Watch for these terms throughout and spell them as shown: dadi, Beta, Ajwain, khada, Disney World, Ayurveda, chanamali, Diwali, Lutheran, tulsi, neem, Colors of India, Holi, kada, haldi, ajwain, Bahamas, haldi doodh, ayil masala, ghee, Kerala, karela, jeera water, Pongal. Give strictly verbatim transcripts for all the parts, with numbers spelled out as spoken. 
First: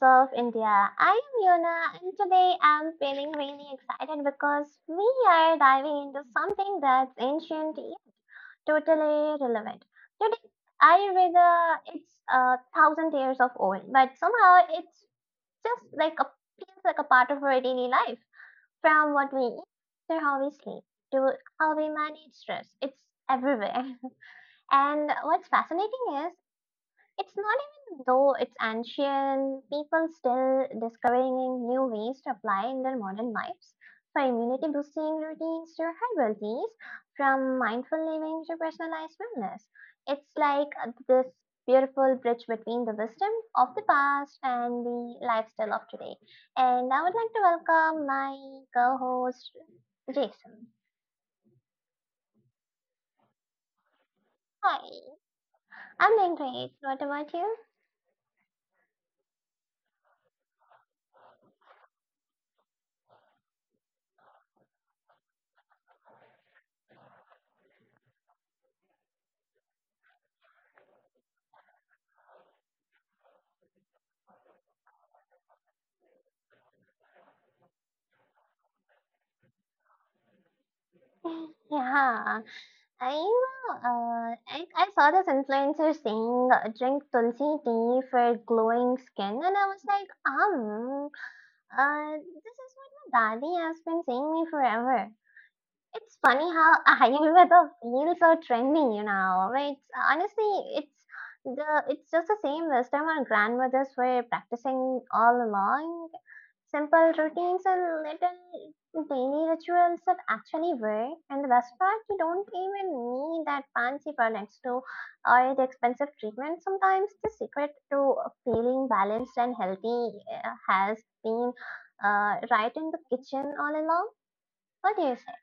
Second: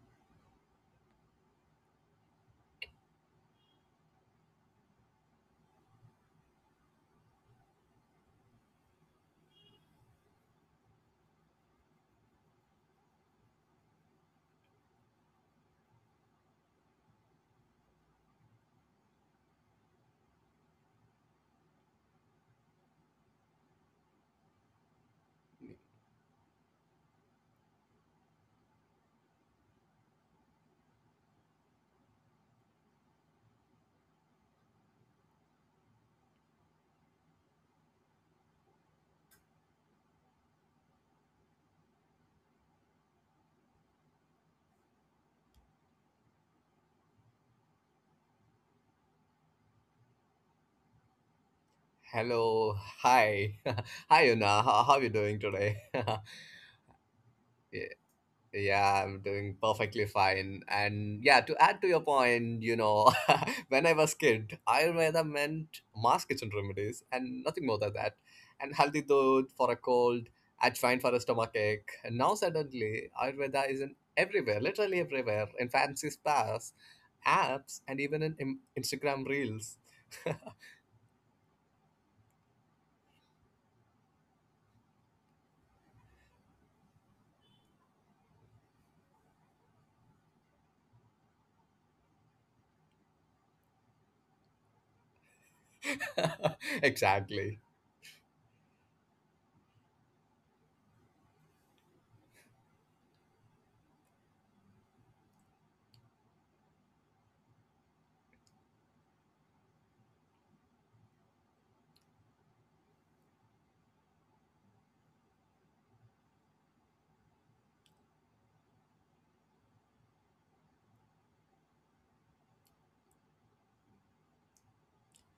of India. I am Yona and today I'm feeling really excited because we are diving into something that's ancient yet totally relevant. Today, Ayurveda, it's a thousand years of old, but somehow it's just like a feels like a part of our daily life. From what we eat to how we sleep to how we manage stress, it's everywhere. And what's fascinating is it's not even though it's ancient, people still discovering new ways to apply in their modern lives. For immunity boosting routines to herbal teas, from mindful living to personalized wellness. It's like uh, this beautiful bridge between the wisdom of the past and the lifestyle of today. And I would like to welcome my co host, Jason. Hello, hi, hi, Una. How, how are you Hi, doing today? I'm doing great. What about you? Yeah, yeah, I'm doing perfectly fine. And yeah, to add to your point, you know, when I was kid, Ayurveda meant mass kitchen remedies and nothing more than that. And healthy dud for a cold, Ajwain for a stomach ache. And now suddenly, Ayurveda is in everywhere, literally everywhere, in fancy spas, apps, and even in, in Instagram reels. Yeah. I know. Uh, I, I saw this influencer saying uh, drink tulsi tea for glowing skin, and I was like, um, uh, this is what my daddy has been saying me forever. It's funny how Ayurveda Exactly. feels so trendy, you know. But it's, honestly, it's the it's just the same wisdom our grandmothers were practicing all along. Simple routines and little daily rituals that actually work. And the best part, you don't even need that fancy products to or the expensive treatment. Sometimes the secret to feeling balanced and healthy uh, has been uh, right in the kitchen all along. What do you say?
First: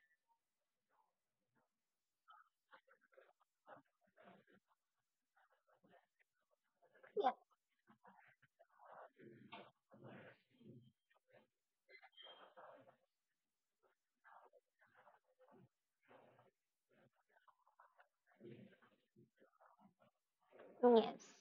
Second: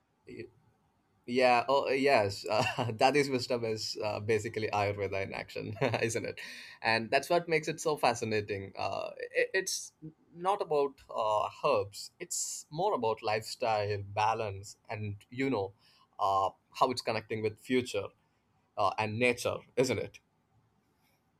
Yeah, oh yes, uh, that is wisdom is uh, basically Ayurveda in action, isn't it? And that's what makes it so fascinating. Uh, it, it's not about uh, herbs; it's more about lifestyle, balance, and you know uh, how it's connecting with future uh, and nature, isn't it? Yeah. Yes.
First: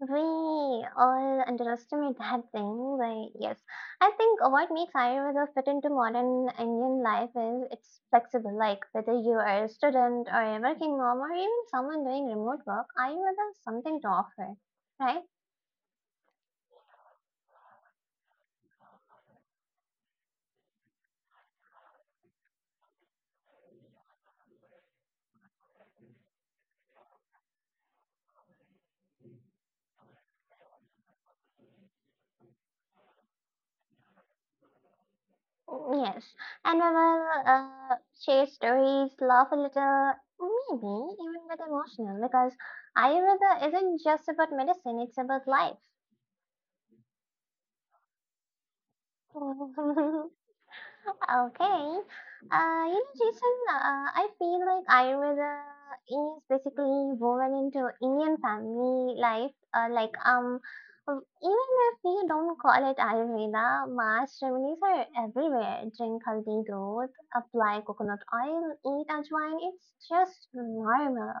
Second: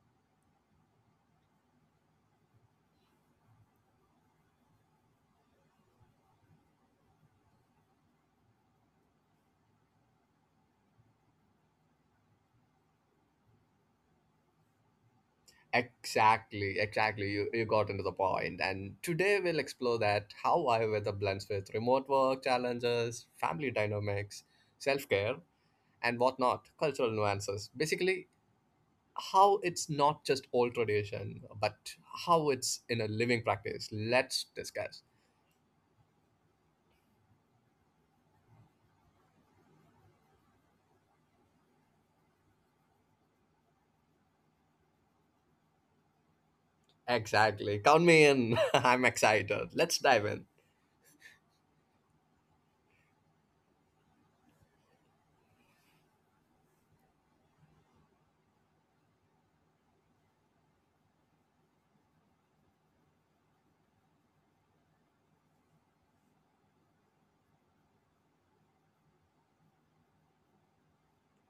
We all underestimate that thing, but yes, I think what makes Ayurveda fit into modern Indian life is it's flexible. Like whether you are a student or a working mom or even someone doing remote work, Ayurveda has something to offer, right? Exactly, exactly. You, you got into the point. And today we'll explore that how I weather blends with remote work challenges, family dynamics, self care, and whatnot, cultural nuances. Basically, how it's not just old tradition, but how it's in a living practice. Let's discuss. Mm, yes, and we will uh, share stories, laugh a little, maybe even get emotional because Ayurveda isn't just about medicine; it's about life. Exactly. Count me in. I'm excited. Let's dive in. Okay. Uh, you know, Jason, uh, I feel like Ayurveda is basically woven into Indian family life. Uh, like, um, um, even if we don't call it Ayurveda, mass remedies are everywhere. Drink haldi doodh, apply coconut oil, eat ajwain. It's just normal.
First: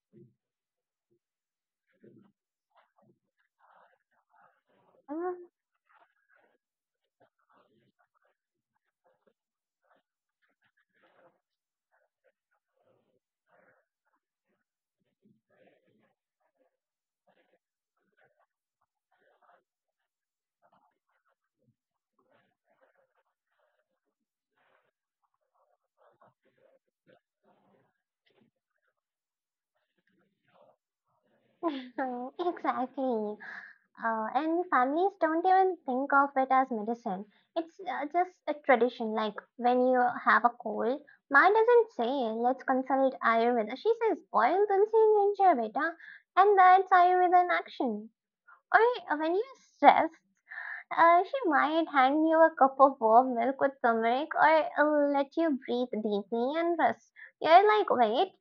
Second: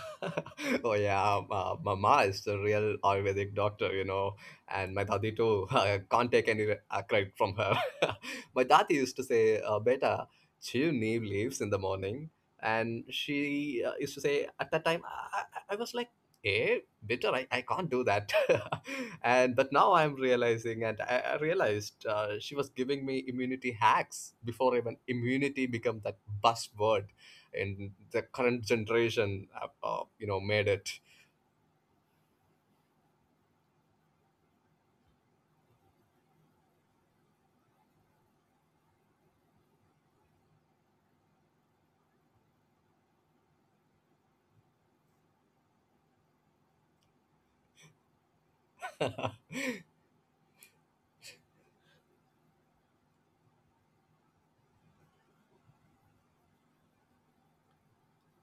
oh yeah, um, uh, Mama is the real Ayurvedic doctor, you know, and my dadi too. I can't take any uh, credit from her. my dadi used to say, uh, "Beta, chew new leaves in the morning," and she uh, used to say at that time I, I I was like, "Eh, bitter, I, I can't do that," and but now I'm realizing, and I, I realized uh, she was giving me immunity hacks before even immunity became that buzzword and the current generation have, uh, you know made it Exactly. Uh, and families don't even think of it as medicine. It's uh, just a tradition. Like when you have a cold, mine doesn't say, let's consult Ayurveda. She says, boil tulsi and ginger, beta. And that's Ayurveda in action. Or uh, when you're stressed, uh, she might hand you a cup of warm milk with turmeric or uh, let you breathe deeply and rest. You're like, wait,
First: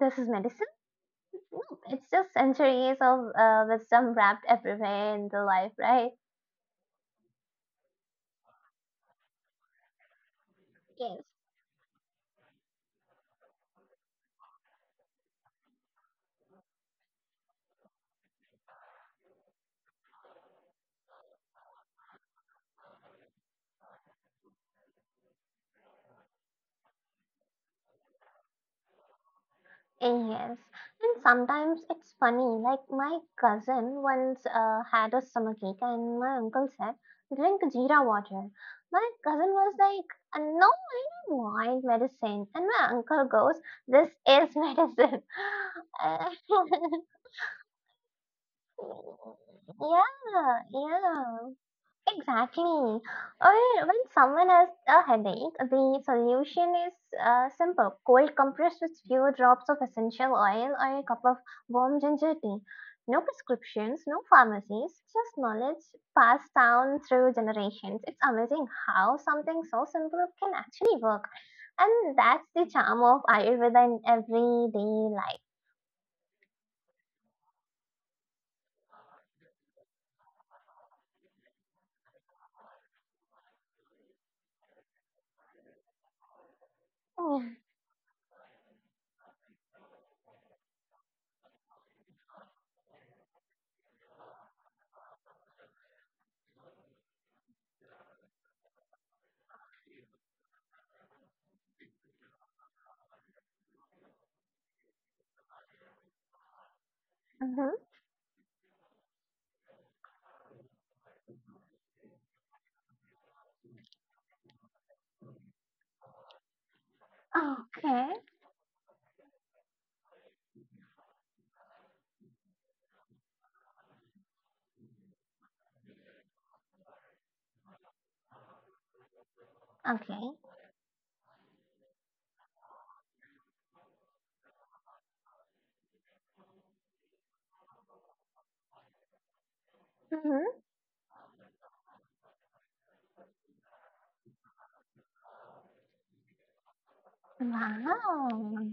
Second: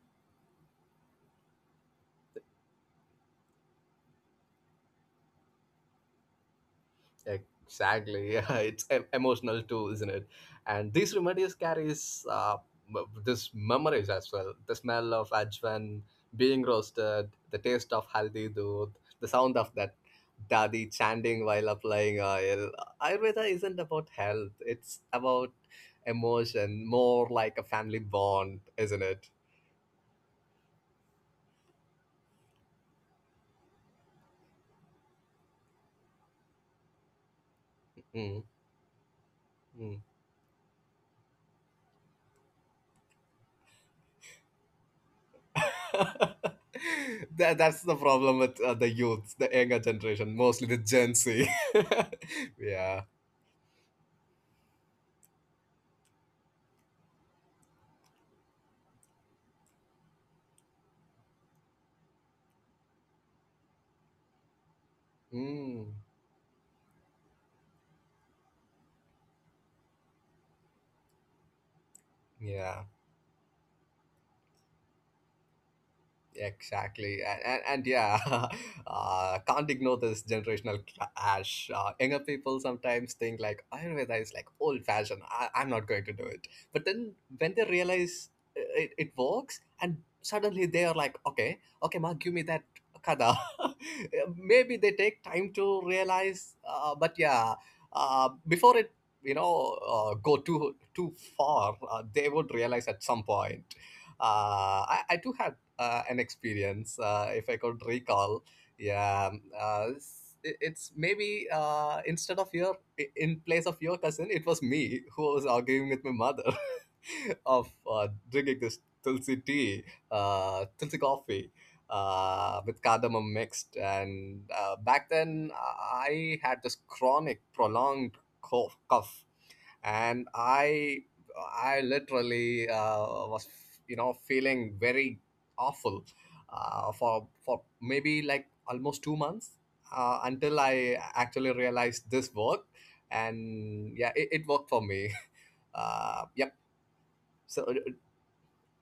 this is medicine? No, it's just centuries of uh, wisdom wrapped everywhere in the life, right? exactly, yeah, it's em- emotional too, isn't it, and these Yes, remedies carries uh, m- this memories as well, the smell of ajwan being roasted, the taste of haldi doodh, the sound of that dadi chanting while applying oil. Ayurveda isn't about health, it's about emotion, more like a family bond, isn't it? yes. And sometimes it's funny, like my cousin once uh, had a summer cake and my uncle said, drink jeera Mm. water. My cousin was Mm. like, "Uh, no, I don't want medicine." And my uncle goes, this is medicine. Uh, that, that's the problem with uh, the youths, the younger generation, yeah, mostly the Gen yeah. Z. yeah. Exactly. Or when someone has a headache, the solution is uh, simple cold compress with few drops of essential oil or a cup of warm ginger tea. No prescriptions, no pharmacies, just knowledge Mm, passed down through generations. It's amazing how something so simple can actually work. And that's the yeah. charm of Ayurveda in everyday life. Exactly, and and, and yeah, uh, can't ignore this generational clash. Uh, younger people sometimes think like Ayurveda is like old fashioned. I, I'm not going to do it. But then when Mm-hmm. they realize uh, it, it works, and suddenly they are like, okay, okay, ma, give me that kada. Maybe they take time to realize, uh, but yeah, uh, before it, you know, uh, go too too far, uh, they would realize at some point. Uh, I, I do have uh, an experience, uh, if I could recall. Yeah, um, uh, it's, it- it's maybe uh, instead of your i- in place of your cousin, it was me who was arguing with my mother of uh, Okay. drinking this tulsi tea, uh, tulsi coffee. Uh, with cardamom mixed, and uh, back then I had this chronic, prolonged cough, cough and Okay. i i literally uh, was you know feeling very awful uh, for for maybe like almost two months uh, Mm-hmm. until I actually realized this worked. And yeah, it, it worked for me. Uh, yep, so uh, Wow.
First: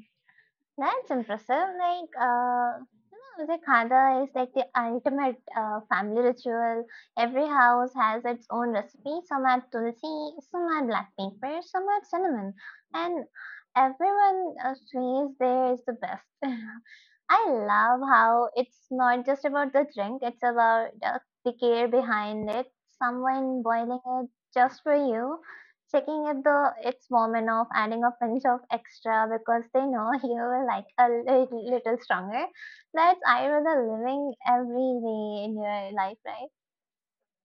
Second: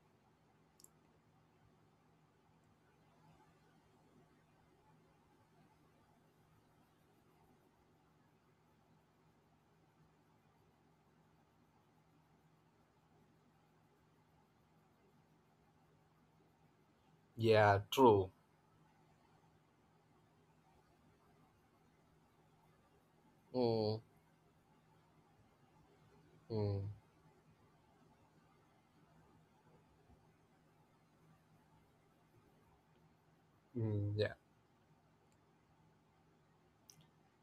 That's impressive. Like, uh, hmm, the khada is like the ultimate uh, family ritual. Every house has its own recipe. Some add tulsi, some add black pepper, some add cinnamon, and everyone uh, swears there is the best. I yeah, love true. how it's not just about the drink, it's about the, the care behind it. Someone Mm, boiling it just for you, checking it the mm, its moment of adding a pinch of extra because they know you will like a li- little stronger. That's irony mm, yeah. living every day in your life, right?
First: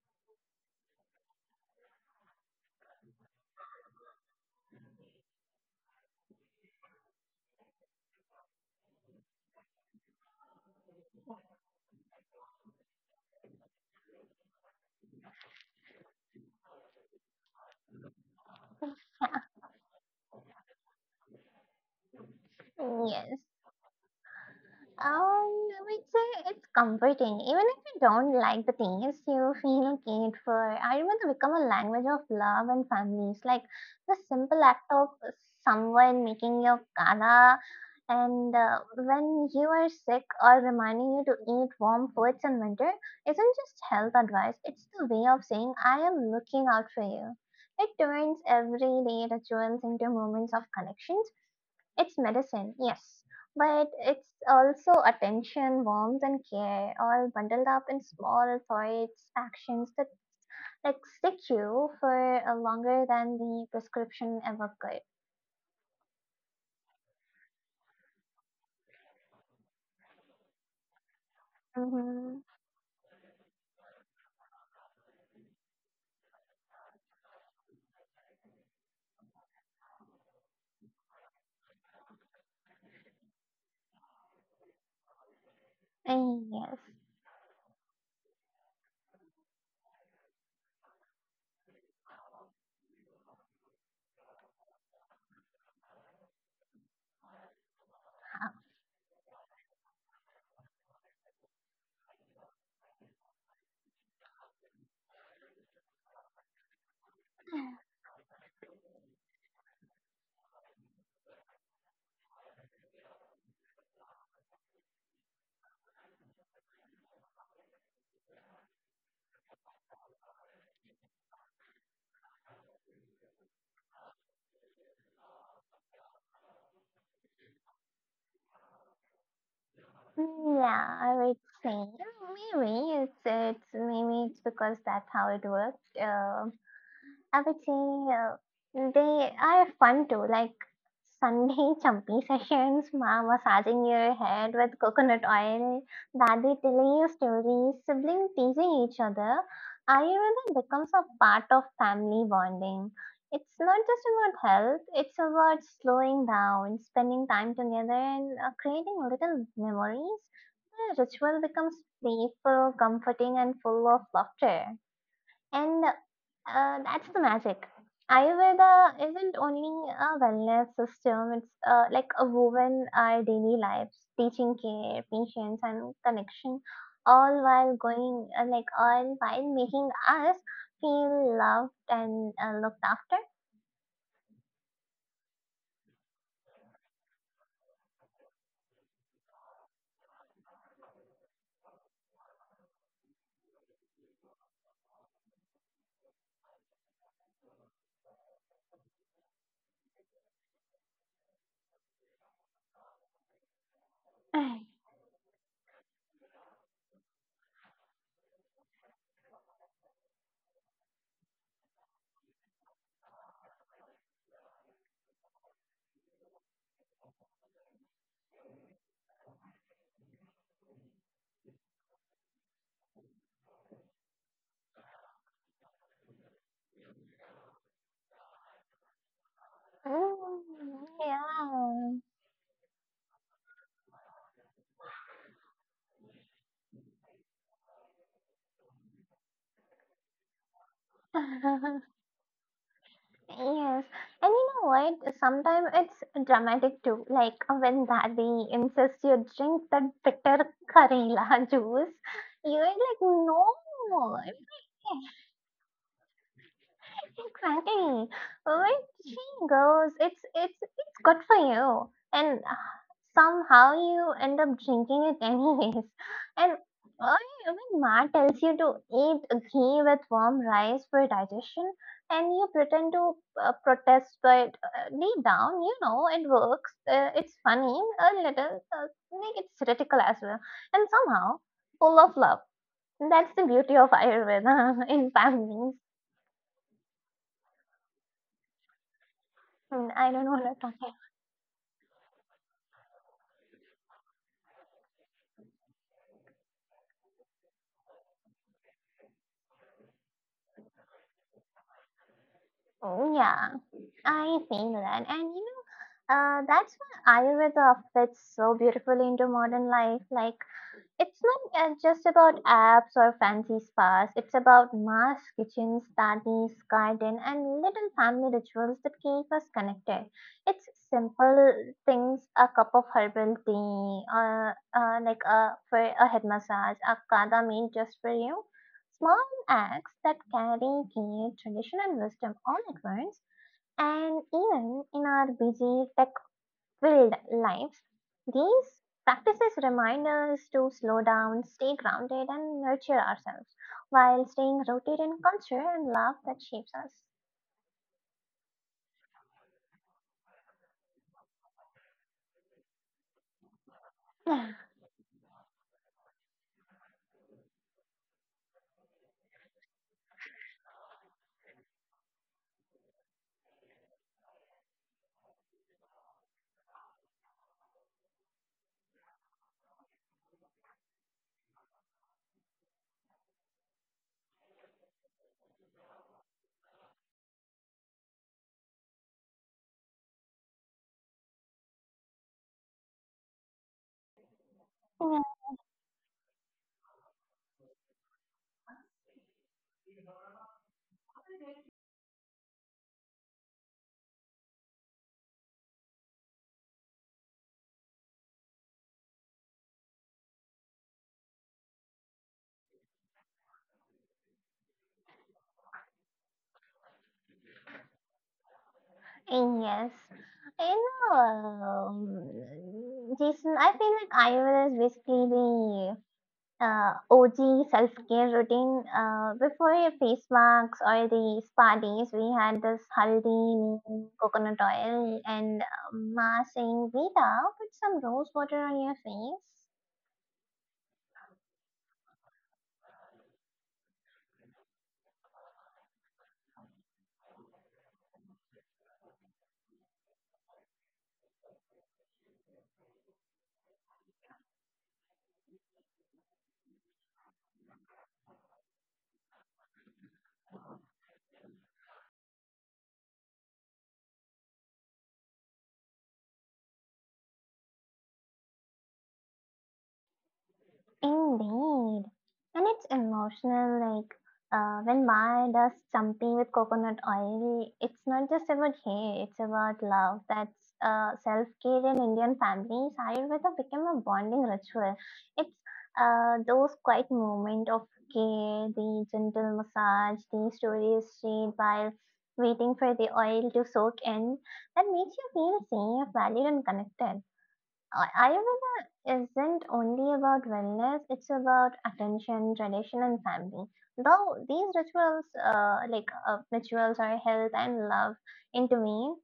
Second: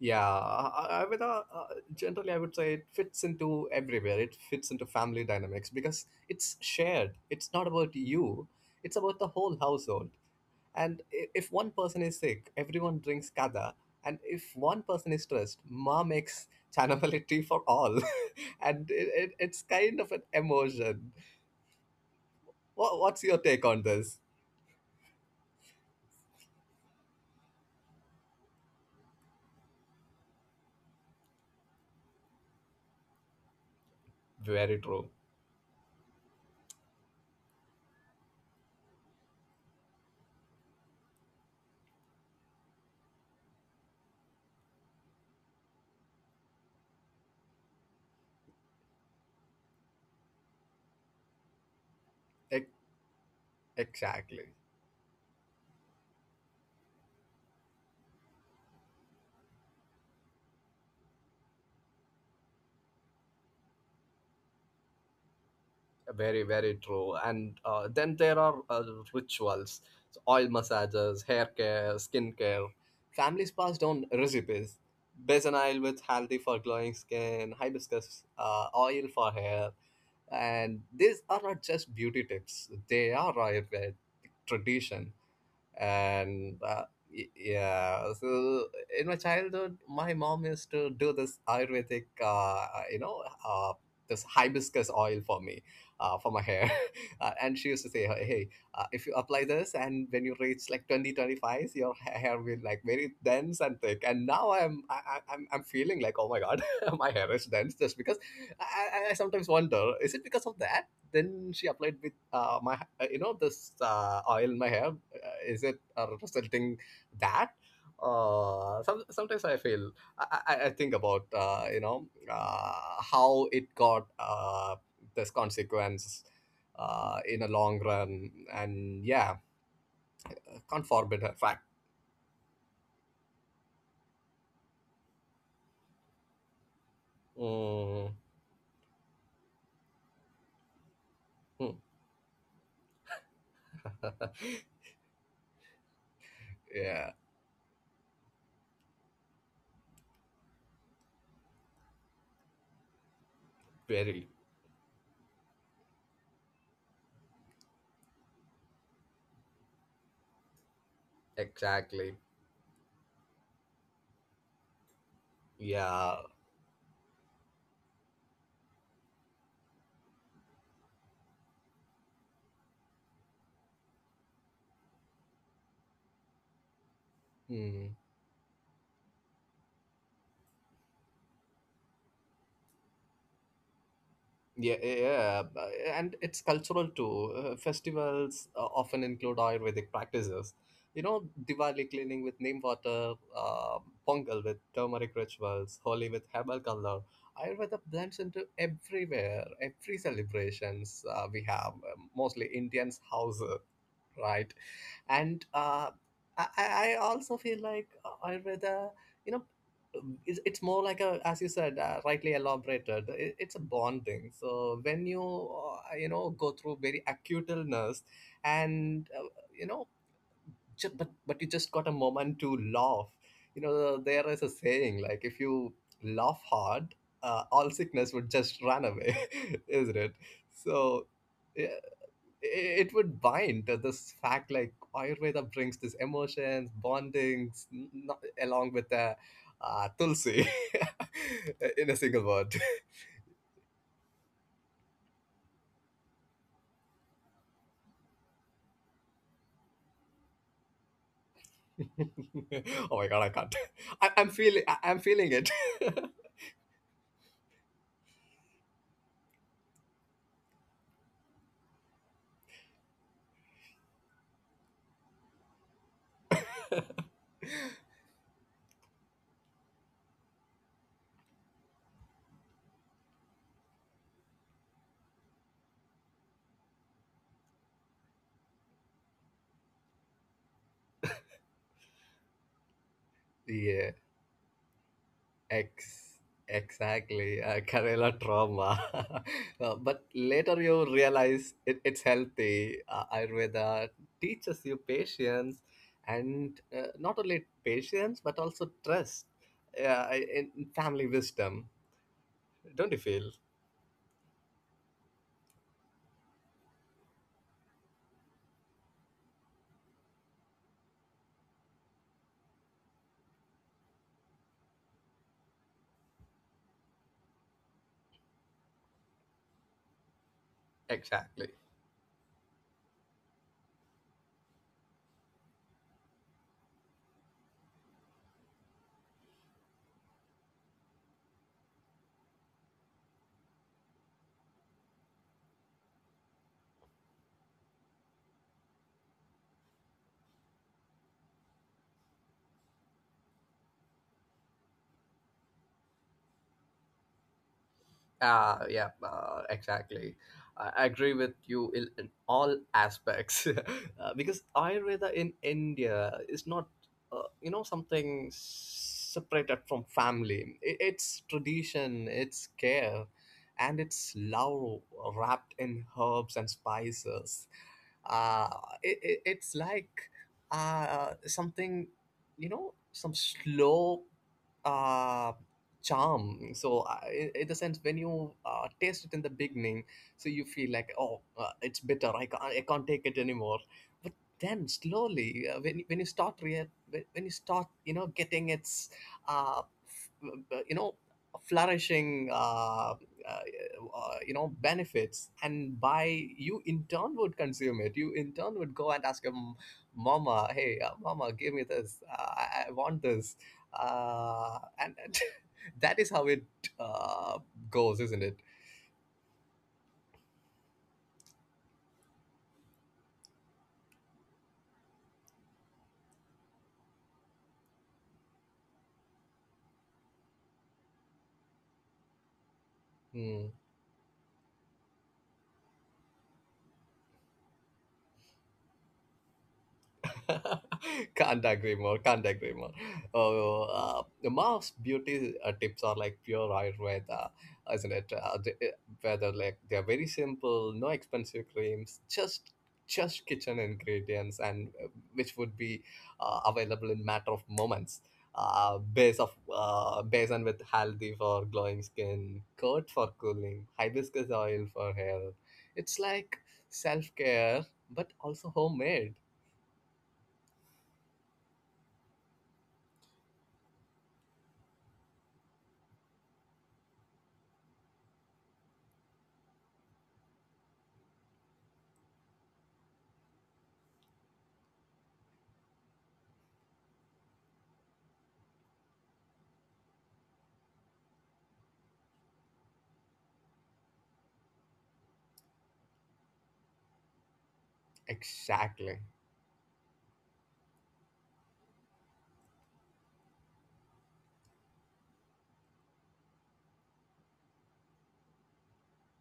Yeah, I, I would, uh, uh, generally I would say it fits into everywhere. It fits into family dynamics because it's shared. It's not about you. It's about the whole household. And i- if one person is sick, everyone drinks kada. And if one person is stressed, ma makes chanamali tea for all. and it, it, it's kind of an emotion. What, what's Yes. your take on this? Um, I would say it's comforting. Even if you don't like the taste, you feel cared for. I remember become a language of love and families. Like the simple Very act of true. someone making your kala, and uh, when you are sick or reminding you to eat warm foods in winter, isn't just health advice. It's the way of saying I am looking out for you. It turns everyday rituals into moments of connection it's E- medicine, yes, but it's exactly. also attention, warmth, and care, all bundled up in small thoughts, actions that like stick you for uh, longer than the prescription ever could. Very, very true. And uh, then there are uh, rituals, so oil massages, hair care, skin Mm-hmm. care. Families passed on recipes. Basil oil with haldi for glowing skin, hibiscus uh, oil for hair. And these are not just beauty tips, they are Ayurvedic tradition, Uh, and yes. uh, y- yeah, so in my childhood my mom used to do this ayurvedic uh, uh, you know uh, this hibiscus oil for me uh, for my hair. Uh, and she used to say hey hey, uh, if you apply this and when you reach like twenty twenty five, your ha- hair will like very dense and thick, and now I'm I, I- I'm I'm feeling like oh my god, my hair is dense just because I, I I sometimes wonder, is it because of that, then she applied with uh, my uh, you know this uh, oil in my hair, uh, is it uh, representing that, uh some, sometimes i feel i i, I think about uh, you know uh, how it got uh this consequence uh in a long run, and yeah, can't Yeah, I forbid a would fact. say uh, maybe it's it's maybe it's because that's how it works. Uh, I would say Mm, uh, they are fun too, like Sunday hmm. chumpy sessions, ma massaging your head with coconut oil, daddy telling you yeah, stories, siblings teasing each other. Ayurveda becomes a part of family bonding. It's not just very, about health, it's about slowing down, spending time together, and uh, creating little memories. The ritual becomes exactly, playful, comforting, and full of laughter. And yeah. uh, that's the magic. Ayurveda isn't only a wellness system, it's uh, like a woven our daily lives, teaching care, patience, and connection, all while Hmm. going, uh, like, all while making us feel loved and uh, looked after. Yeah, yeah, yeah, uh, and it's cultural too. Uh, festivals uh, often include Ayurvedic practices. You know, Diwali cleaning with neem water, uh, Pongal with turmeric rituals, Holi with herbal color. Ayurveda blends into everywhere, every celebrations uh, we have, uh, mostly Indians' houses, right? And uh, I, I I also feel like uh, Ayurveda, you know, it's, it's more like a, as you said uh, rightly elaborated it, it's a bond thing, so when you uh, you know go through very acute illness and uh, you know ju- but but you just got a moment to laugh, you know there is a saying like if you laugh hard, uh, all sickness would just run away, isn't it, Mm, so yeah, yeah. it would bind to this fact like ayurveda brings these emotions bondings n- not, along with the uh, tulsi in a single word. Yes, and you know what? Sometimes it's dramatic too. Like uh, when daddy insists you drink that bitter karela juice, you're oh like, my god, I no, can't, I, I i'm feeling I, I'm feeling it. exactly. Where she goes, it's it's it's good for you. And uh, somehow you end up drinking it anyways. And I when Ma tells you to eat ghee with warm rice for digestion, and you pretend to uh, protest, but uh, deep down, you know it works. Uh, it's funny a little, uh, like it's satirical as well, and somehow full of love. That's the beauty of yeah. Ayurveda in families. Ex- exactly, uh, Kerala trauma. Uh, Mm, but I don't want to later talk. you realize it, it's healthy. Uh, Ayurveda teaches you patience, and uh, not only patience but also trust uh, in in family wisdom. Don't you Oh feel? yeah, I think that, and you know, uh, that's why Ayurveda fits so beautifully into modern life. Like, it's not uh, just about apps or fancy spas. It's about mass kitchens, studies, garden, and little family rituals that keep us connected. It's Exactly. simple things: a cup of herbal tea, uh, uh, like a for a head massage, a kada meal just for you. Small acts that carry key tradition and wisdom all at once. And even in our busy, tech filled lives, these practices remind us to slow down, stay grounded, and nurture ourselves while staying rooted in culture and love that shapes us. Uh, yeah, uh, exactly. I agree with you in, in all aspects, uh, because Yeah. Ayurveda in India is not, uh, you know, something separated from family. I it's tradition, it's care, and it's love wrapped in herbs and spices. Uh, it, it, it's like uh, something, you know, some slow. Uh, charm, so uh, in in the sense when you uh, taste it in the beginning, so you feel like oh uh, it's bitter, I can't, I can't take it anymore, but then slowly uh, when, when you start rea- when when you start you know getting its uh, f- uh, you know flourishing uh, uh, uh, you know benefits, and by you in turn would consume it, you in turn would go and ask your m- mama, hey uh, mama, give me this uh, I, I want this uh, and that is how it uh, goes, isn't it? Yes. You know, um, Jason, I feel like iOS is basically the uh, O G self care routine. Uh, before your face masks or these parties, we had this haldi, Hmm. neem, coconut oil, and uh, massing Veda. Put some rose water on your face. Can't agree more. Can't agree more. Oh, uh, the Mars beauty uh, tips are like pure Ayurveda, isn't it? Uh, the, eh, whether like they're very simple, no expensive creams, just just kitchen ingredients, and uh, which would be uh, available in matter of moments. Uh, base of uh, basin with haldi for glowing skin, curd for cooling, hibiscus oil for hair. It's like self care, but also homemade. Indeed. And it's emotional, like uh, when Maya does something with coconut oil, it's not just about hate, it's about love. That's uh, self care in Indian families. Ayurveda became a bonding ritual. It's uh, those quiet moments of care, the gentle massage, the stories shared while waiting for the oil to soak in, that makes you feel safe, valued, and connected. Ay- Exactly. Ayurveda isn't only about wellness, it's about attention, tradition, and family. Though these rituals, uh, like uh, rituals are health and love, intervene,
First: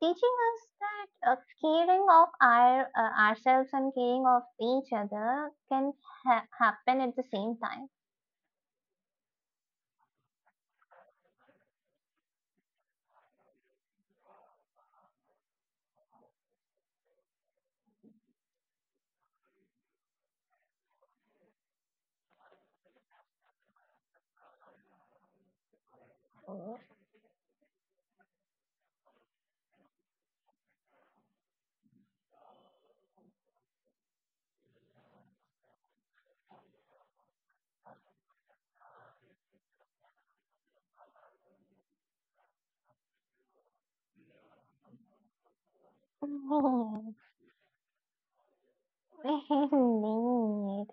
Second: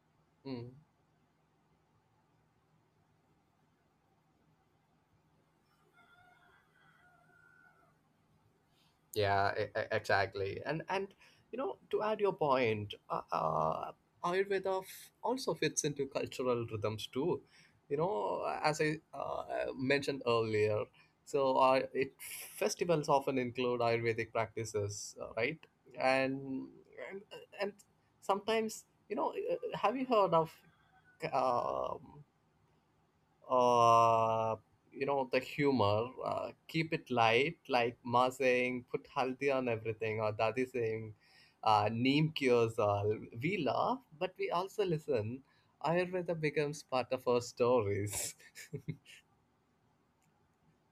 teaching us Mm. that uh, caring of our uh, ourselves and caring of each other can ha- happen at the same time. Yeah, e- e- exactly. And and you know, to add your point, uh, uh, Ayurveda f- also fits into cultural rhythms too. You know, as I uh, mentioned earlier, so uh, it festivals often include Ayurvedic practices, uh, right? And and and sometimes, you know, uh, have you heard of um uh, you know, the humor uh, keep it light, like ma saying put haldi on everything or dadi saying uh, neem cures all, we laugh but we also listen, ayurveda becomes part of our stories. Indeed. Um,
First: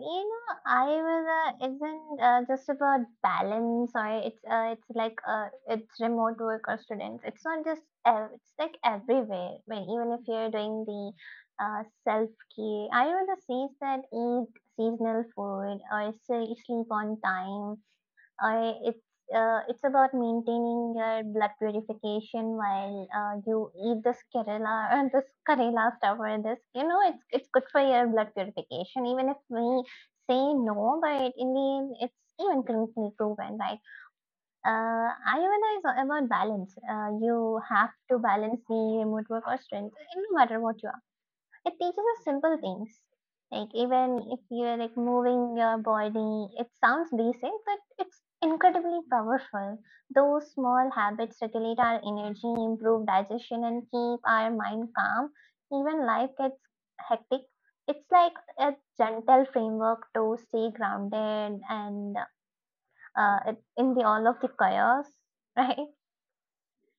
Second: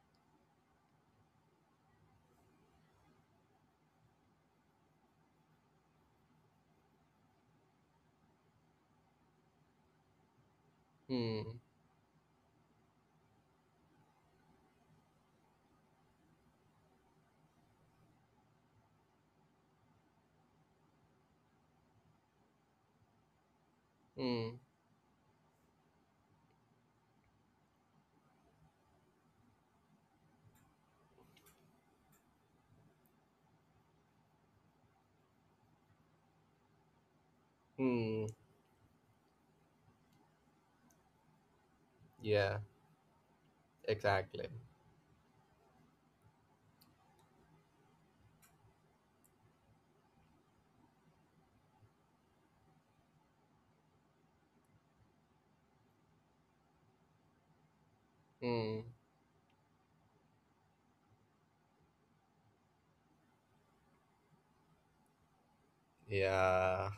you know, I will uh, isn't uh, just about balance or it's uh, it's like uh, it's remote work or students. It's not just uh, it's like everywhere. When even if you're doing the hmm, uh, self care, I rather says that eat seasonal food or say sleep on time I it's uh, it's about maintaining your blood purification while uh, you eat this hmm, Kerala or this Kerala stuff or this you know it's it's good for your blood purification even if we say no but in the end it's even clinically proven right uh, Ayurveda is all about balance. Uh, you have to hmm. balance the remote work or strength no matter what you it teaches us simple yeah, things. Like even if exactly, you're like moving your body, it sounds basic, but it's incredibly powerful. Those small habits regulate our energy, improve digestion, and keep our mind calm. Even life gets hectic. It's like a hmm. gentle framework to stay grounded and uh, it- in the all of the chaos, right? yeah.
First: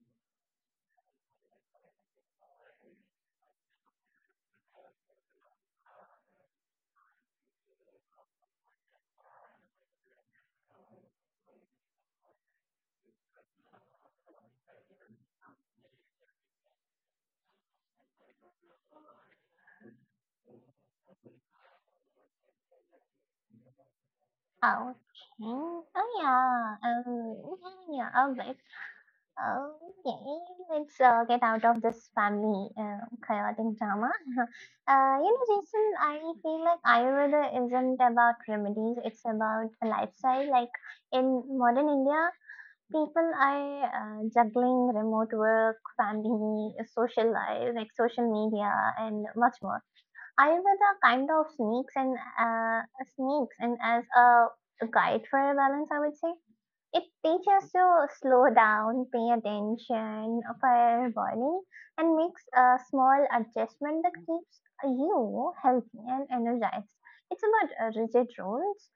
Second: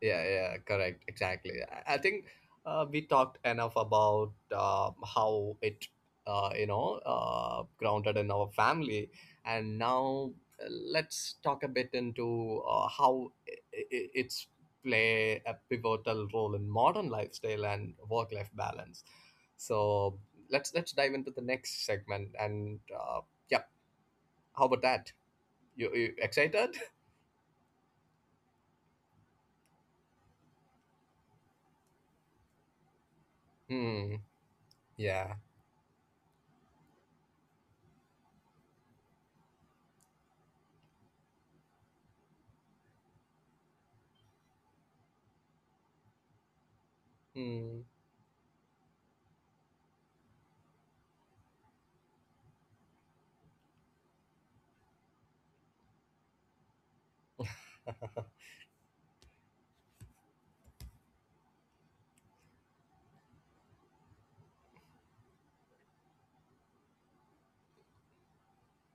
Yeah, yeah, correct, exactly. I I think uh, we talked enough about uh, how it, uh, you know, uh, grounded in our family, and now uh, let's talk a bit into uh, how i- i- it's play a pivotal role in modern lifestyle and work-life balance. So let's let's dive into the next segment, and uh, yeah, how about Okay. that? You, Oh you yeah. excited? Um, yeah, yeah, yeah. All right. Okay, let's uh, get out of this family uh, chaotic drama. Hmm. uh, you Yeah. know, Jason, I feel like Ayurveda isn't about remedies; it's about a lifestyle. Like in modern India, people are uh, juggling remote work, family, social life, Hmm. like social media, and much more. Ayurveda kind of sneaks and uh, sneaks and as a guide for a balance, I would say it teaches to slow down, pay attention for your body, and makes a small adjustment that keeps you healthy and energized. It's about uh, rigid rules,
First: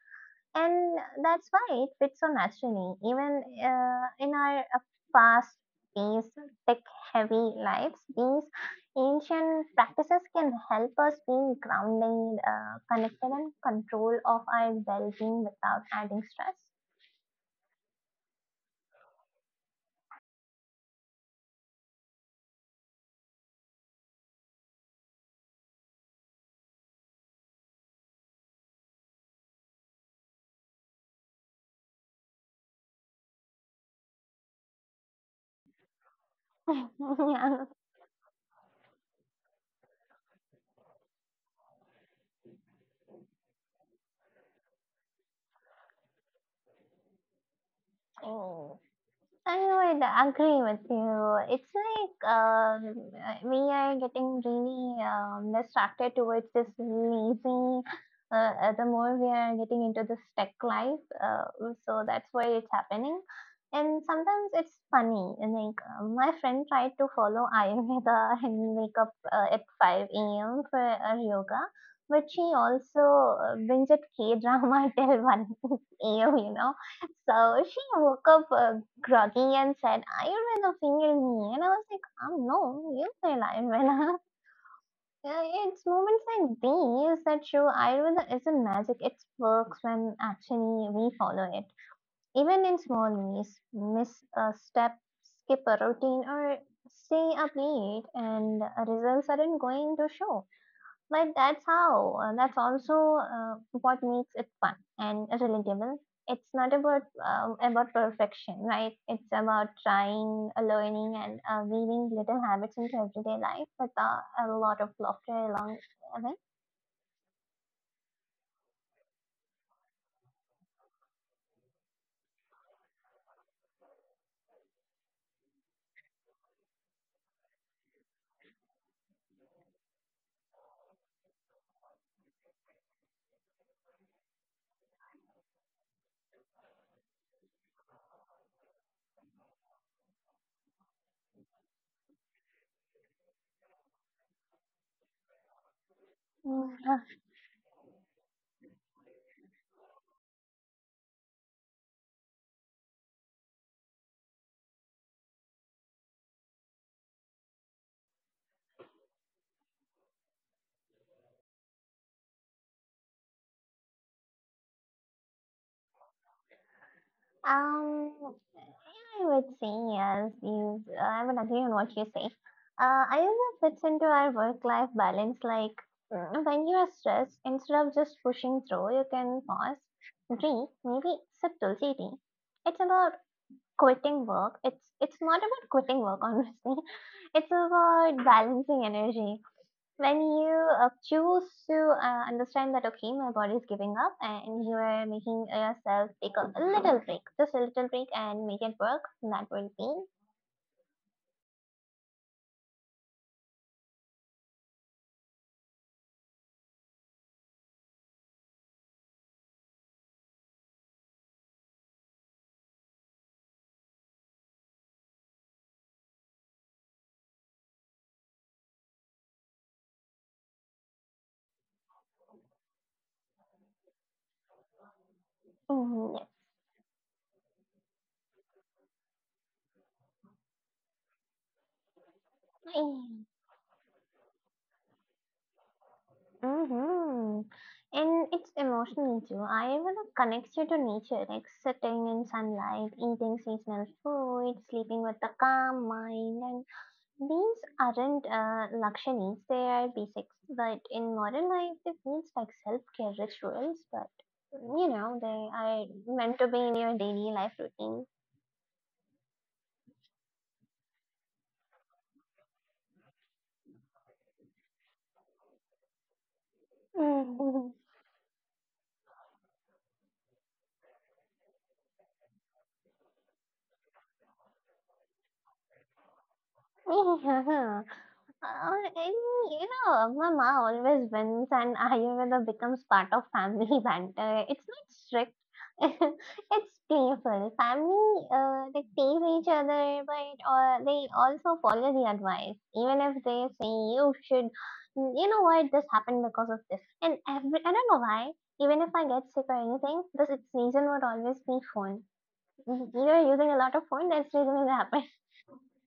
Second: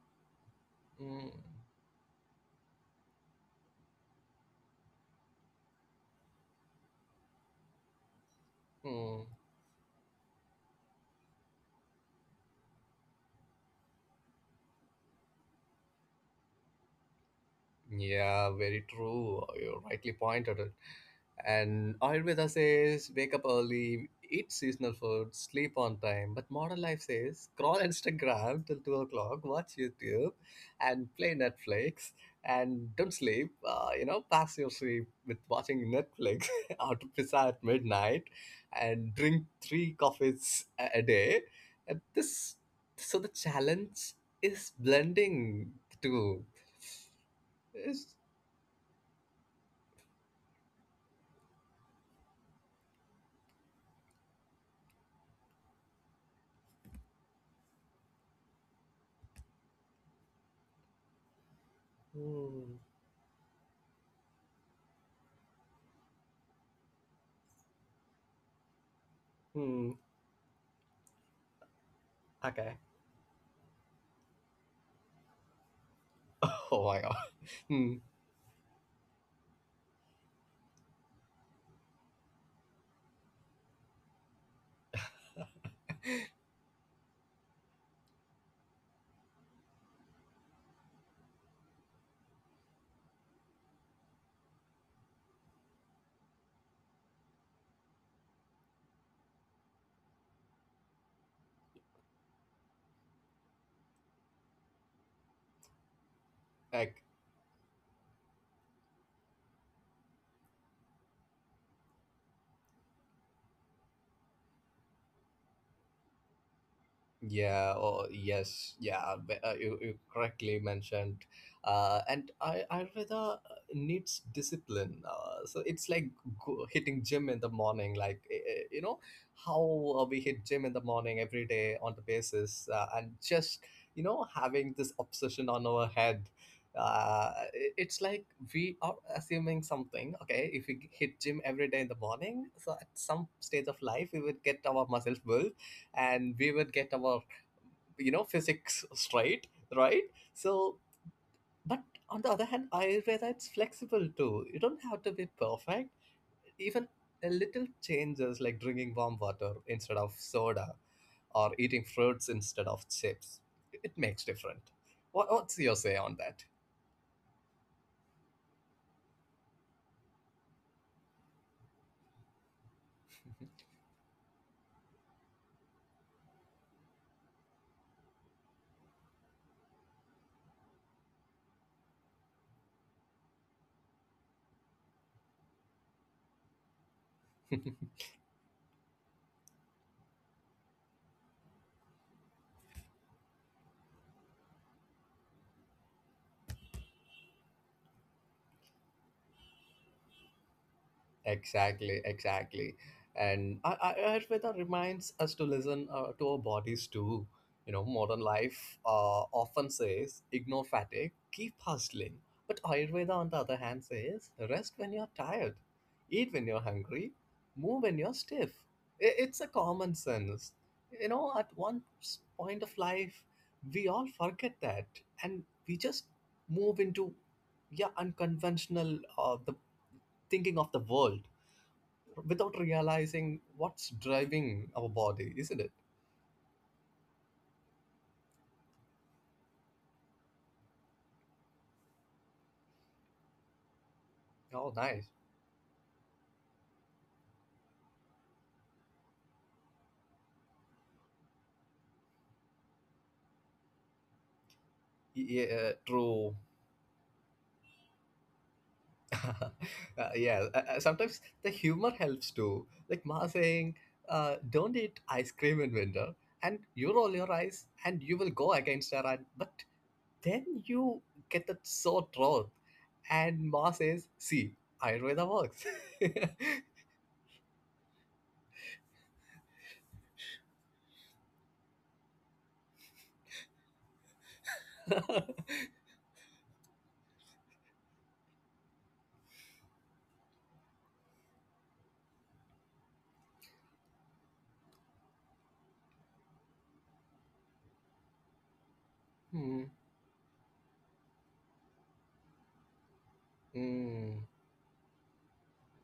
and Hmm. that's why it fits so naturally, even uh, in our uh, fast paced, tech heavy lives. These Hmm. ancient practices can help us be grounded, uh, connected, and control of our well being without adding stress. Yeah, very true. You rightly pointed it. And Ayurveda says wake up early, eat seasonal food, sleep on time. But modern life says scroll Instagram till two o'clock, watch YouTube, and play Netflix, and don't sleep. Uh, you know, pass your sleep with watching Netflix or to pizza at yeah. midnight and drink three coffees a a day. And this, so the challenge is blending the two. Oh, I would agree with you. It's like um, uh, we are getting really um, distracted towards this lazy. Uh, uh, the more we are getting into this tech life, uh, so that's why it's Hmm. happening. And sometimes it's funny. And Like uh, my friend tried to follow Ayurveda and wake up uh, at Hmm. five a m for uh, yoga, but she Okay. also uh, binged K drama till one a m. You know, Oh my god. so she Hmm. woke up uh, groggy and said, "Are you going to finger me?" And I was like, "Um, no, you feel Ayurveda." Yeah, it's moments like these that show Ayurveda isn't magic, it works when actually we follow it. Even in small ways, miss a step, skip a routine, or stay up late, and uh, results aren't going to show. But that's how, uh, that's also uh, what makes it fun and relatable. It's not about Like um, about perfection, right? It's about trying, uh, learning, and uh, weaving little habits into everyday life with uh, a lot of laughter along with yeah, oh, yes, yeah, b- uh, you, you correctly mentioned. Uh, and I, Ayurveda needs discipline. Uh, so it's like go, hitting gym in the morning, like, eh, eh, you know, how uh, we hit gym in the morning every day on the basis uh, and just, you know, having this obsession on our head. Uh, it- it's like we are assuming something, okay? If we g- hit gym every day in the morning, so at some stage of life, we would get our muscles built and we would get it. our you know physics straight, right. So but on the other hand, Ayurveda, it's flexible too. You don't have to be perfect. Even a little changes like drinking warm water instead of soda or eating fruits instead of chips, it makes different. What, what's your say on that? Um, I would say yes. You, I would agree on what you say. Uh, I think it fits into our work-life balance. Like mm, when you are stressed, instead of just pushing through, you can pause, breathe, maybe sip tulsi tea. It's about quitting work. It's it's not about quitting work, honestly. It's about balancing energy when you uh, choose to uh, understand that okay, my body is giving up, and you are making yourself take a a little break, just a little break, and make it work. That will be Exactly, exactly. And Ay- Ay- Ayurveda reminds us to listen uh, to our bodies too. You know, modern life uh, often says ignore fatigue, keep hustling. But Ayurveda, on the other hand, says rest when you're tired, eat when you're hungry, move when you're stiff. I- It's a common sense. You know, at one s- point of life, we all forget that, and we just mm-hmm. move into, yeah, unconventional uh, the thinking of the world without realizing what's driving our body, isn't it? mm-hmm. And it's emotional too. I even connects you to nature, like sitting in sunlight, eating seasonal food, Oh, sleeping nice. with a calm mind, and these aren't uh, luxuries, they are basics. But in modern life, they feel like self care rituals, but you know, Y- they Yeah, uh, are true. meant to be in your daily life routine. Uh, yeah, uh, uh, Sometimes the humor helps too. Like Ma saying, uh, don't eat ice cream in winter, and you roll your eyes and you will go against her. And, but then you get that so throat, and Ma says, see, Ayurveda works. Mhm. Yeah. Uh, and, you know, my ma always wins, and Ayurveda becomes part of family banter. It's not strict, it's playful. Family, uh, they tease each other, but uh, they also follow the advice, even if they say you should. You know what? This happened because of this, and every I don't know why. Even if I get sick or Hmm, anything, this reason would always be phone. You're using a lot of phone. hmm. That's the reason it happened.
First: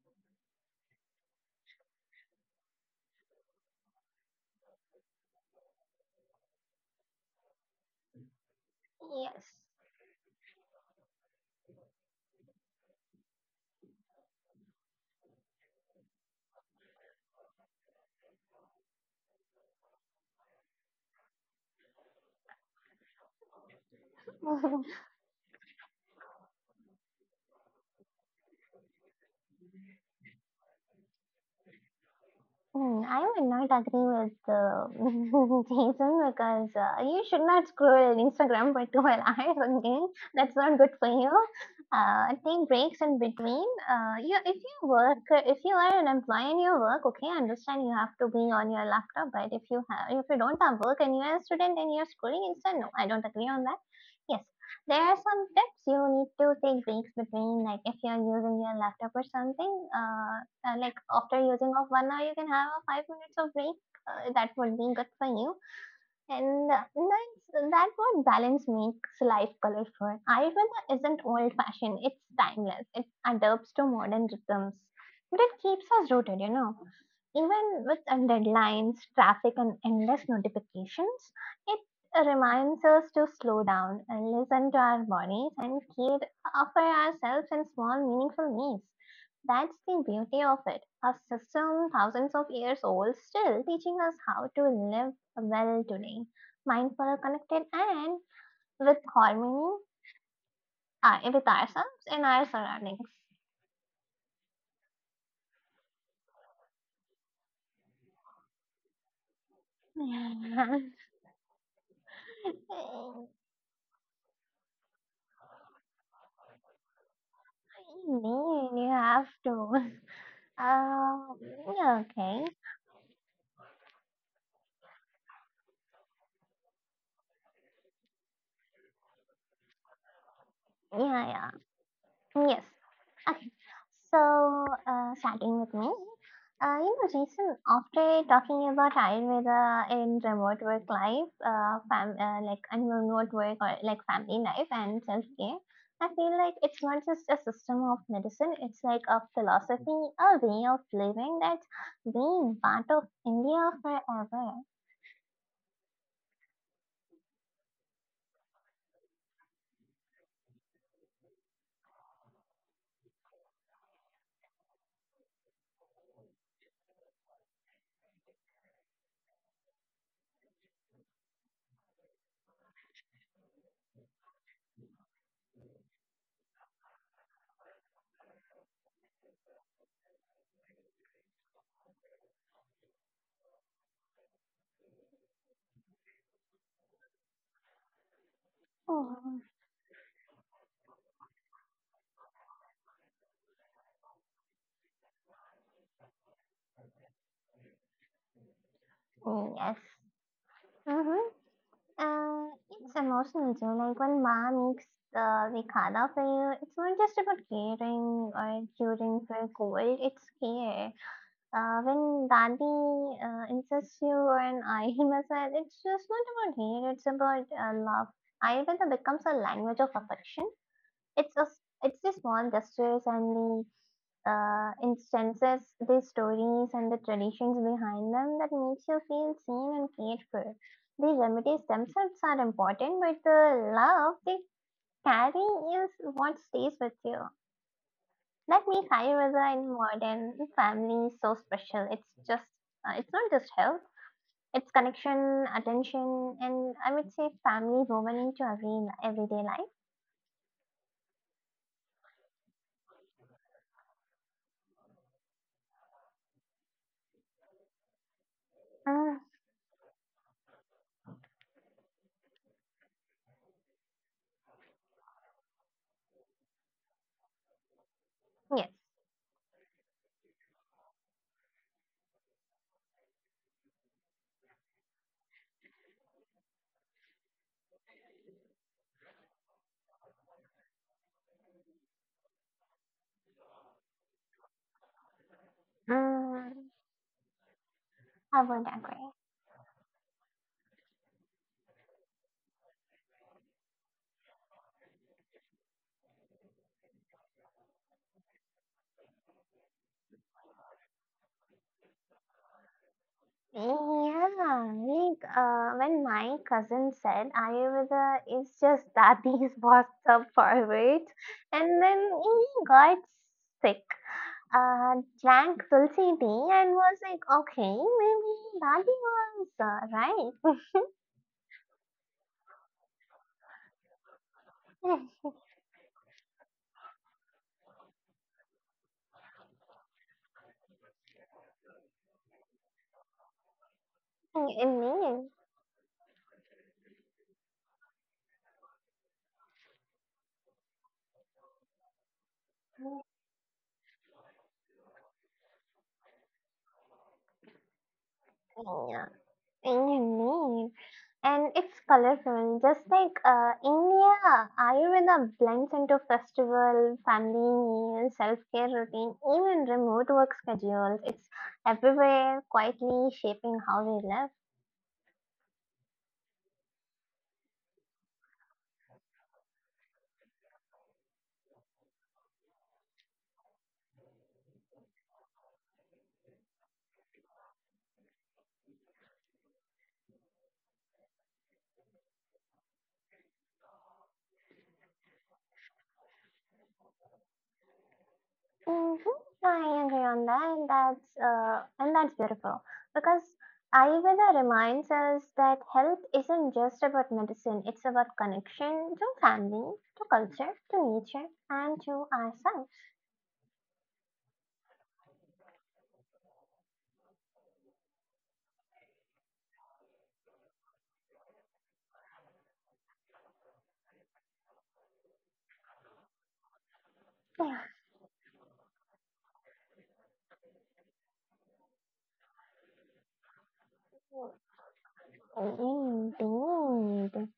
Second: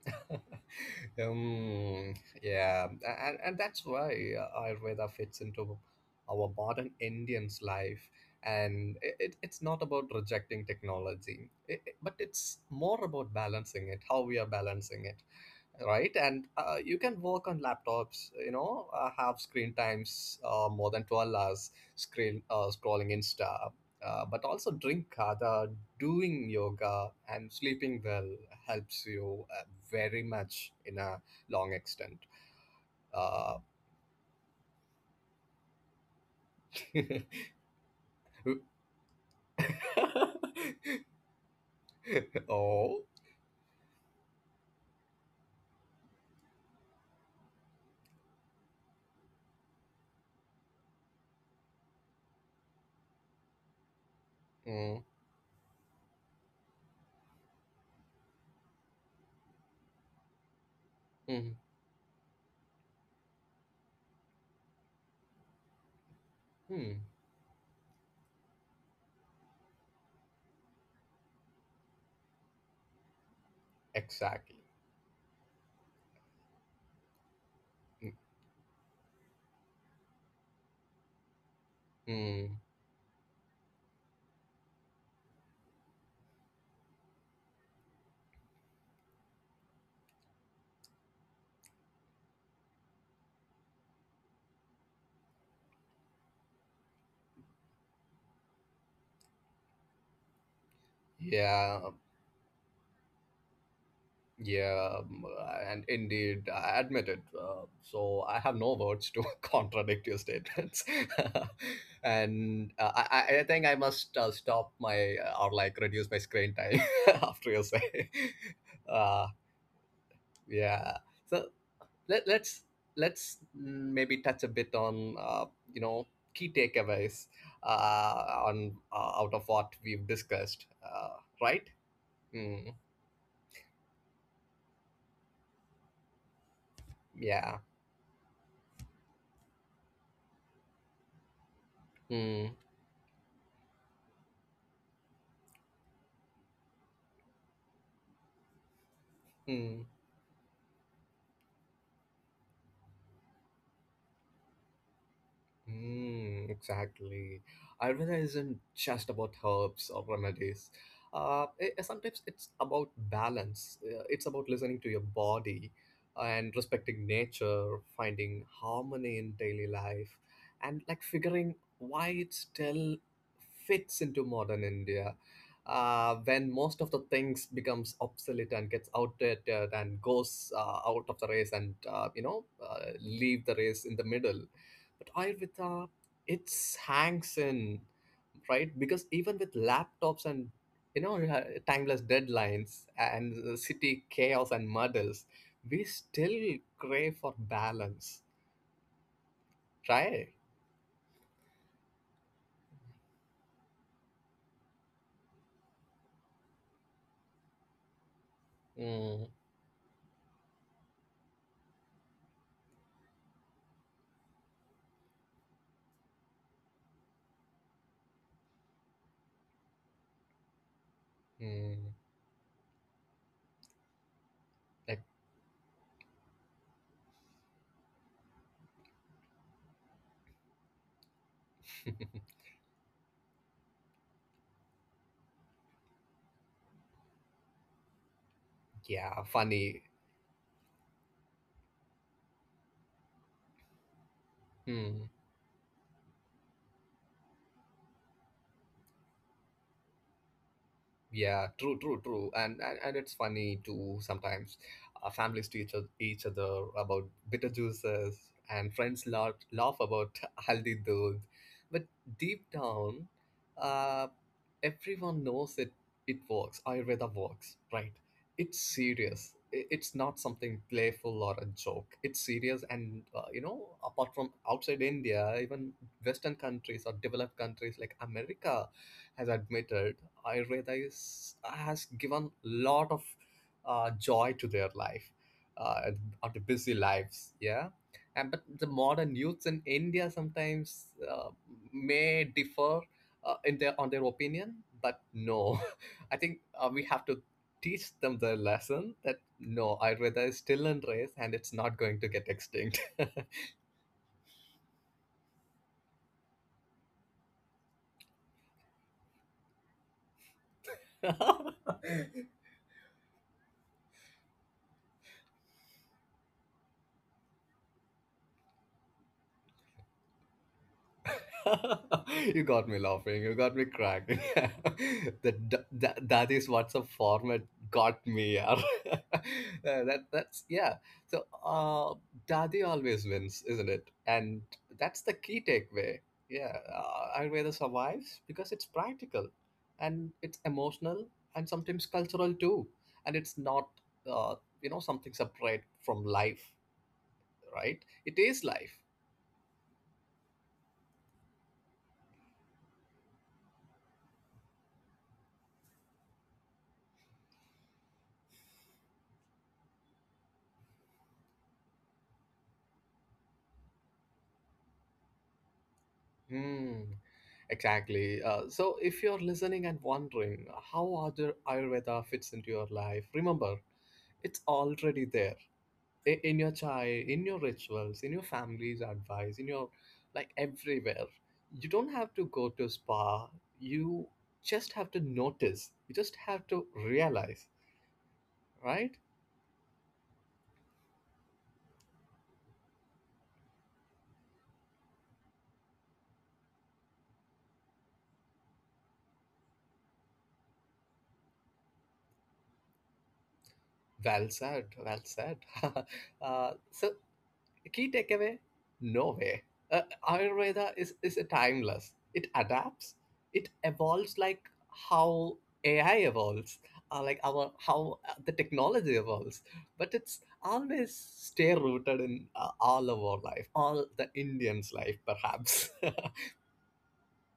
um, yeah, and, and that's why uh, Ayurveda fits into our modern Indian's life. And it, it, it's not about rejecting technology, it, it- but it's more about balancing it, how we are balancing it, right? And uh, you can work on laptops, you know, uh, have screen times uh, more than twelve hours screen, uh, scrolling insta, uh, but also Yes. drink kata, doing yoga and sleeping well helps you uh, very much in a long extent. Hmm, I would uh, not agree with uh, Jason, because uh, you should not scroll Instagram for twelve hours a day. That's not good for you. Uh, take breaks oh, in between. Uh, you, if you work, if you are an employee and you work, okay, I understand you have to be on your laptop. But if you have, if you don't have work and you are a student and you are schooling Insta, no, I don't agree on that. Yes, mm, there are some tips you need to take breaks between. Like if you are using your laptop or something, uh, uh, like after mm, using of one hour, you can have a five minutes of break. Uh, that would be good for you. And uh, mm, that's, that's what balance makes life colorful. Ayurveda isn't old fashioned, it's timeless. It adapts to modern exactly. rhythms, but it keeps us rooted, you know. Even with Mm, uh, deadlines, traffic, and endless notifications, it mm, reminds us to slow down and listen to our bodies and care for ourselves in small, meaningful ways. That's the beauty of it. A system thousands of years old still teaching us how to live well today. Mindful, connected, and with harmony uh, with yeah. ourselves and our surroundings. Yeah, um, and indeed, I admit it. Uh, so I have no words to contradict your statements, and uh, I, I I think I must uh, stop my uh, or like reduce my screen time after you say. You have Uh, to. yeah. Um, So yeah, let okay. let's let's maybe touch a bit on uh, you know key takeaways uh, on uh, out of what we've discussed. Uh, Yeah, yeah. Right? Yes. Mm, Okay. So, uh, starting with me, uh, you know, Jason, yeah. after talking about Ayurveda in remote work life, uh, fam- uh, Mm, like and remote work or like family life and self care, I feel like it's not just a system of medicine, it's like a mm. philosophy, a way of living that's been part of India forever. Mm, exactly. Ayurveda isn't just about herbs or remedies. Uh, i- sometimes it's about balance. Uh, It's about listening to your body and respecting nature, finding harmony in daily life, and like figuring why it still fits into modern India. Uh, when most of the things becomes obsolete and gets outdated and goes uh, out of the race and uh, you know uh, leave the race in the middle, but Ayurveda, it hangs in, right? Because even Mm, with laptops and you know, uh, timeless deadlines and uh, city chaos and muddles, we still crave for balance, yes. right? Mm-hmm. And it's emotional too. Like when mom makes uh, the khada for you, it's not just about caring or curing Mm, for a cold, it's care. Uh, when daddy uh, insists you on ayil masala, it's just not about hate, it's about uh, love. Ayurveda becomes a language of affection. It's a. mm, It's the small gestures and the uh, like, instances, the stories and the traditions behind them that makes you feel seen and cared for. The remedies themselves are important, but the love they carry is what stays with you. That makes yeah, Ayurveda in funny. modern families so special. It's just, uh, it's not just health. It's Hmm. connection, attention, and I would say family woven into every everyday life. Yeah, true, true, true. And, and and it's funny too sometimes. Uh, families teach each each other about bitter juices, and friends Mm, laugh, laugh about haldi doodh. But deep down, uh, everyone knows it. It works. Ayurveda works, right? It's yes, serious. I- It's not something playful or a joke. It's serious, and uh, you know, apart from outside India, even Western countries or developed countries like America has admitted I is has given lot of uh, joy to their life, uh, or the mm, busy lives. Yeah, and but I the would agree. modern youths in India sometimes uh, may differ uh, in their on their opinion. But no, I think uh, we have to teach them the lesson that no, Ayurveda is still in race and it's not going to get extinct. Yeah, like uh, when my cousin said Ayurveda is just daddy's WhatsApp forward, and then he got sick, uh, drank tulsi tea, and was like, okay, maybe daddy was uh, right. you got me laughing. You got me cracked. that, that that that is what's a format got me. Yeah. Uh, that that's Yeah. So uh, Dadi always wins, isn't it? And that's the Indeed. key takeaway. Yeah, uh, Ayurveda survives because it's practical, and it's emotional, and sometimes cultural too. And it's not uh, you know something separate from life, right? It is life. Yeah, indeed. And it's colorful. Just like uh, India, Ayurveda blends into festival, family meals, self care routine, even remote work schedules. It's everywhere, quietly shaping how we live. Hmm. Exactly. Uh, so, if you're listening and wondering how other Ayurveda fits into your life, remember it's already there, I- in your chai, in your rituals, in your family's advice, in your like everywhere. You don't have to go to spa. You just have to notice. You just have to realize, right? Mm-hmm. I agree on that. That's uh, and that's beautiful because Ayurveda reminds us that health isn't just about medicine. It's about connection to family, to culture, to nature, and to ourselves. Well said. Well said. uh, so A key takeaway, no way. Uh, Ayurveda is, is a timeless, it adapts, it evolves like how A I evolves, uh, like our how uh, the technology evolves, but it's always stay rooted in uh, all of our life, all the Indians' life, perhaps. Indeed, indeed.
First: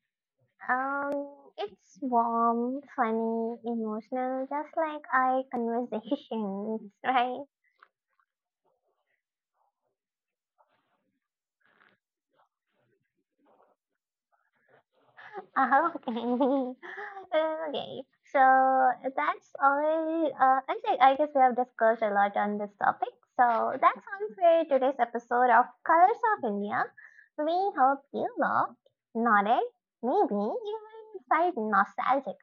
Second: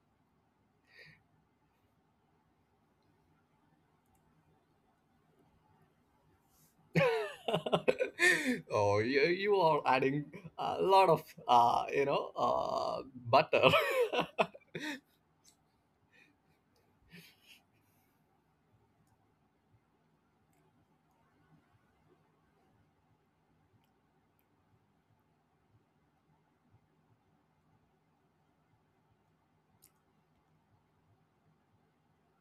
Um, it's warm, funny, emotional, just like our conversations, right? oh, you, you are adding a lot of uh, you know uh, butter. Uh, Okay. Okay. So that's all. Uh, I think I guess we have discussed a lot on this topic. So that's all for today's episode of Colors of India. We hope you loved, nodded, maybe even felt nostalgic.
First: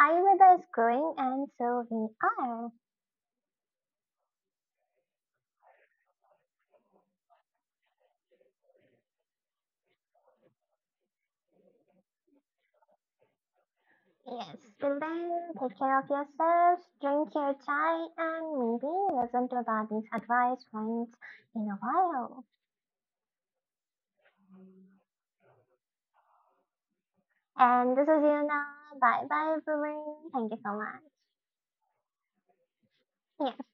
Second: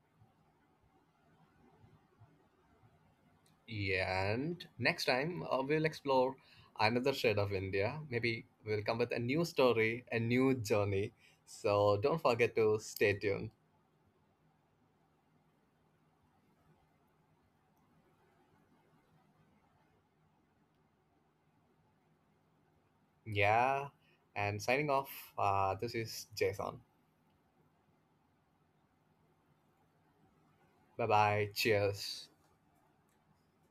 Ayurveda is growing, and so we are. And next time, uh, we'll explore another shade of India. Maybe we'll come with a new story, a new journey. So don't forget to stay tuned. Yes, till then, take care of yourselves, drink your chai, and maybe listen to Bobby's advice once in a while. Yeah. And signing off, uh, this is Jason. And this is Yuna. Bye bye, everyone. Thank you so much. Bye bye. Cheers. Yeah.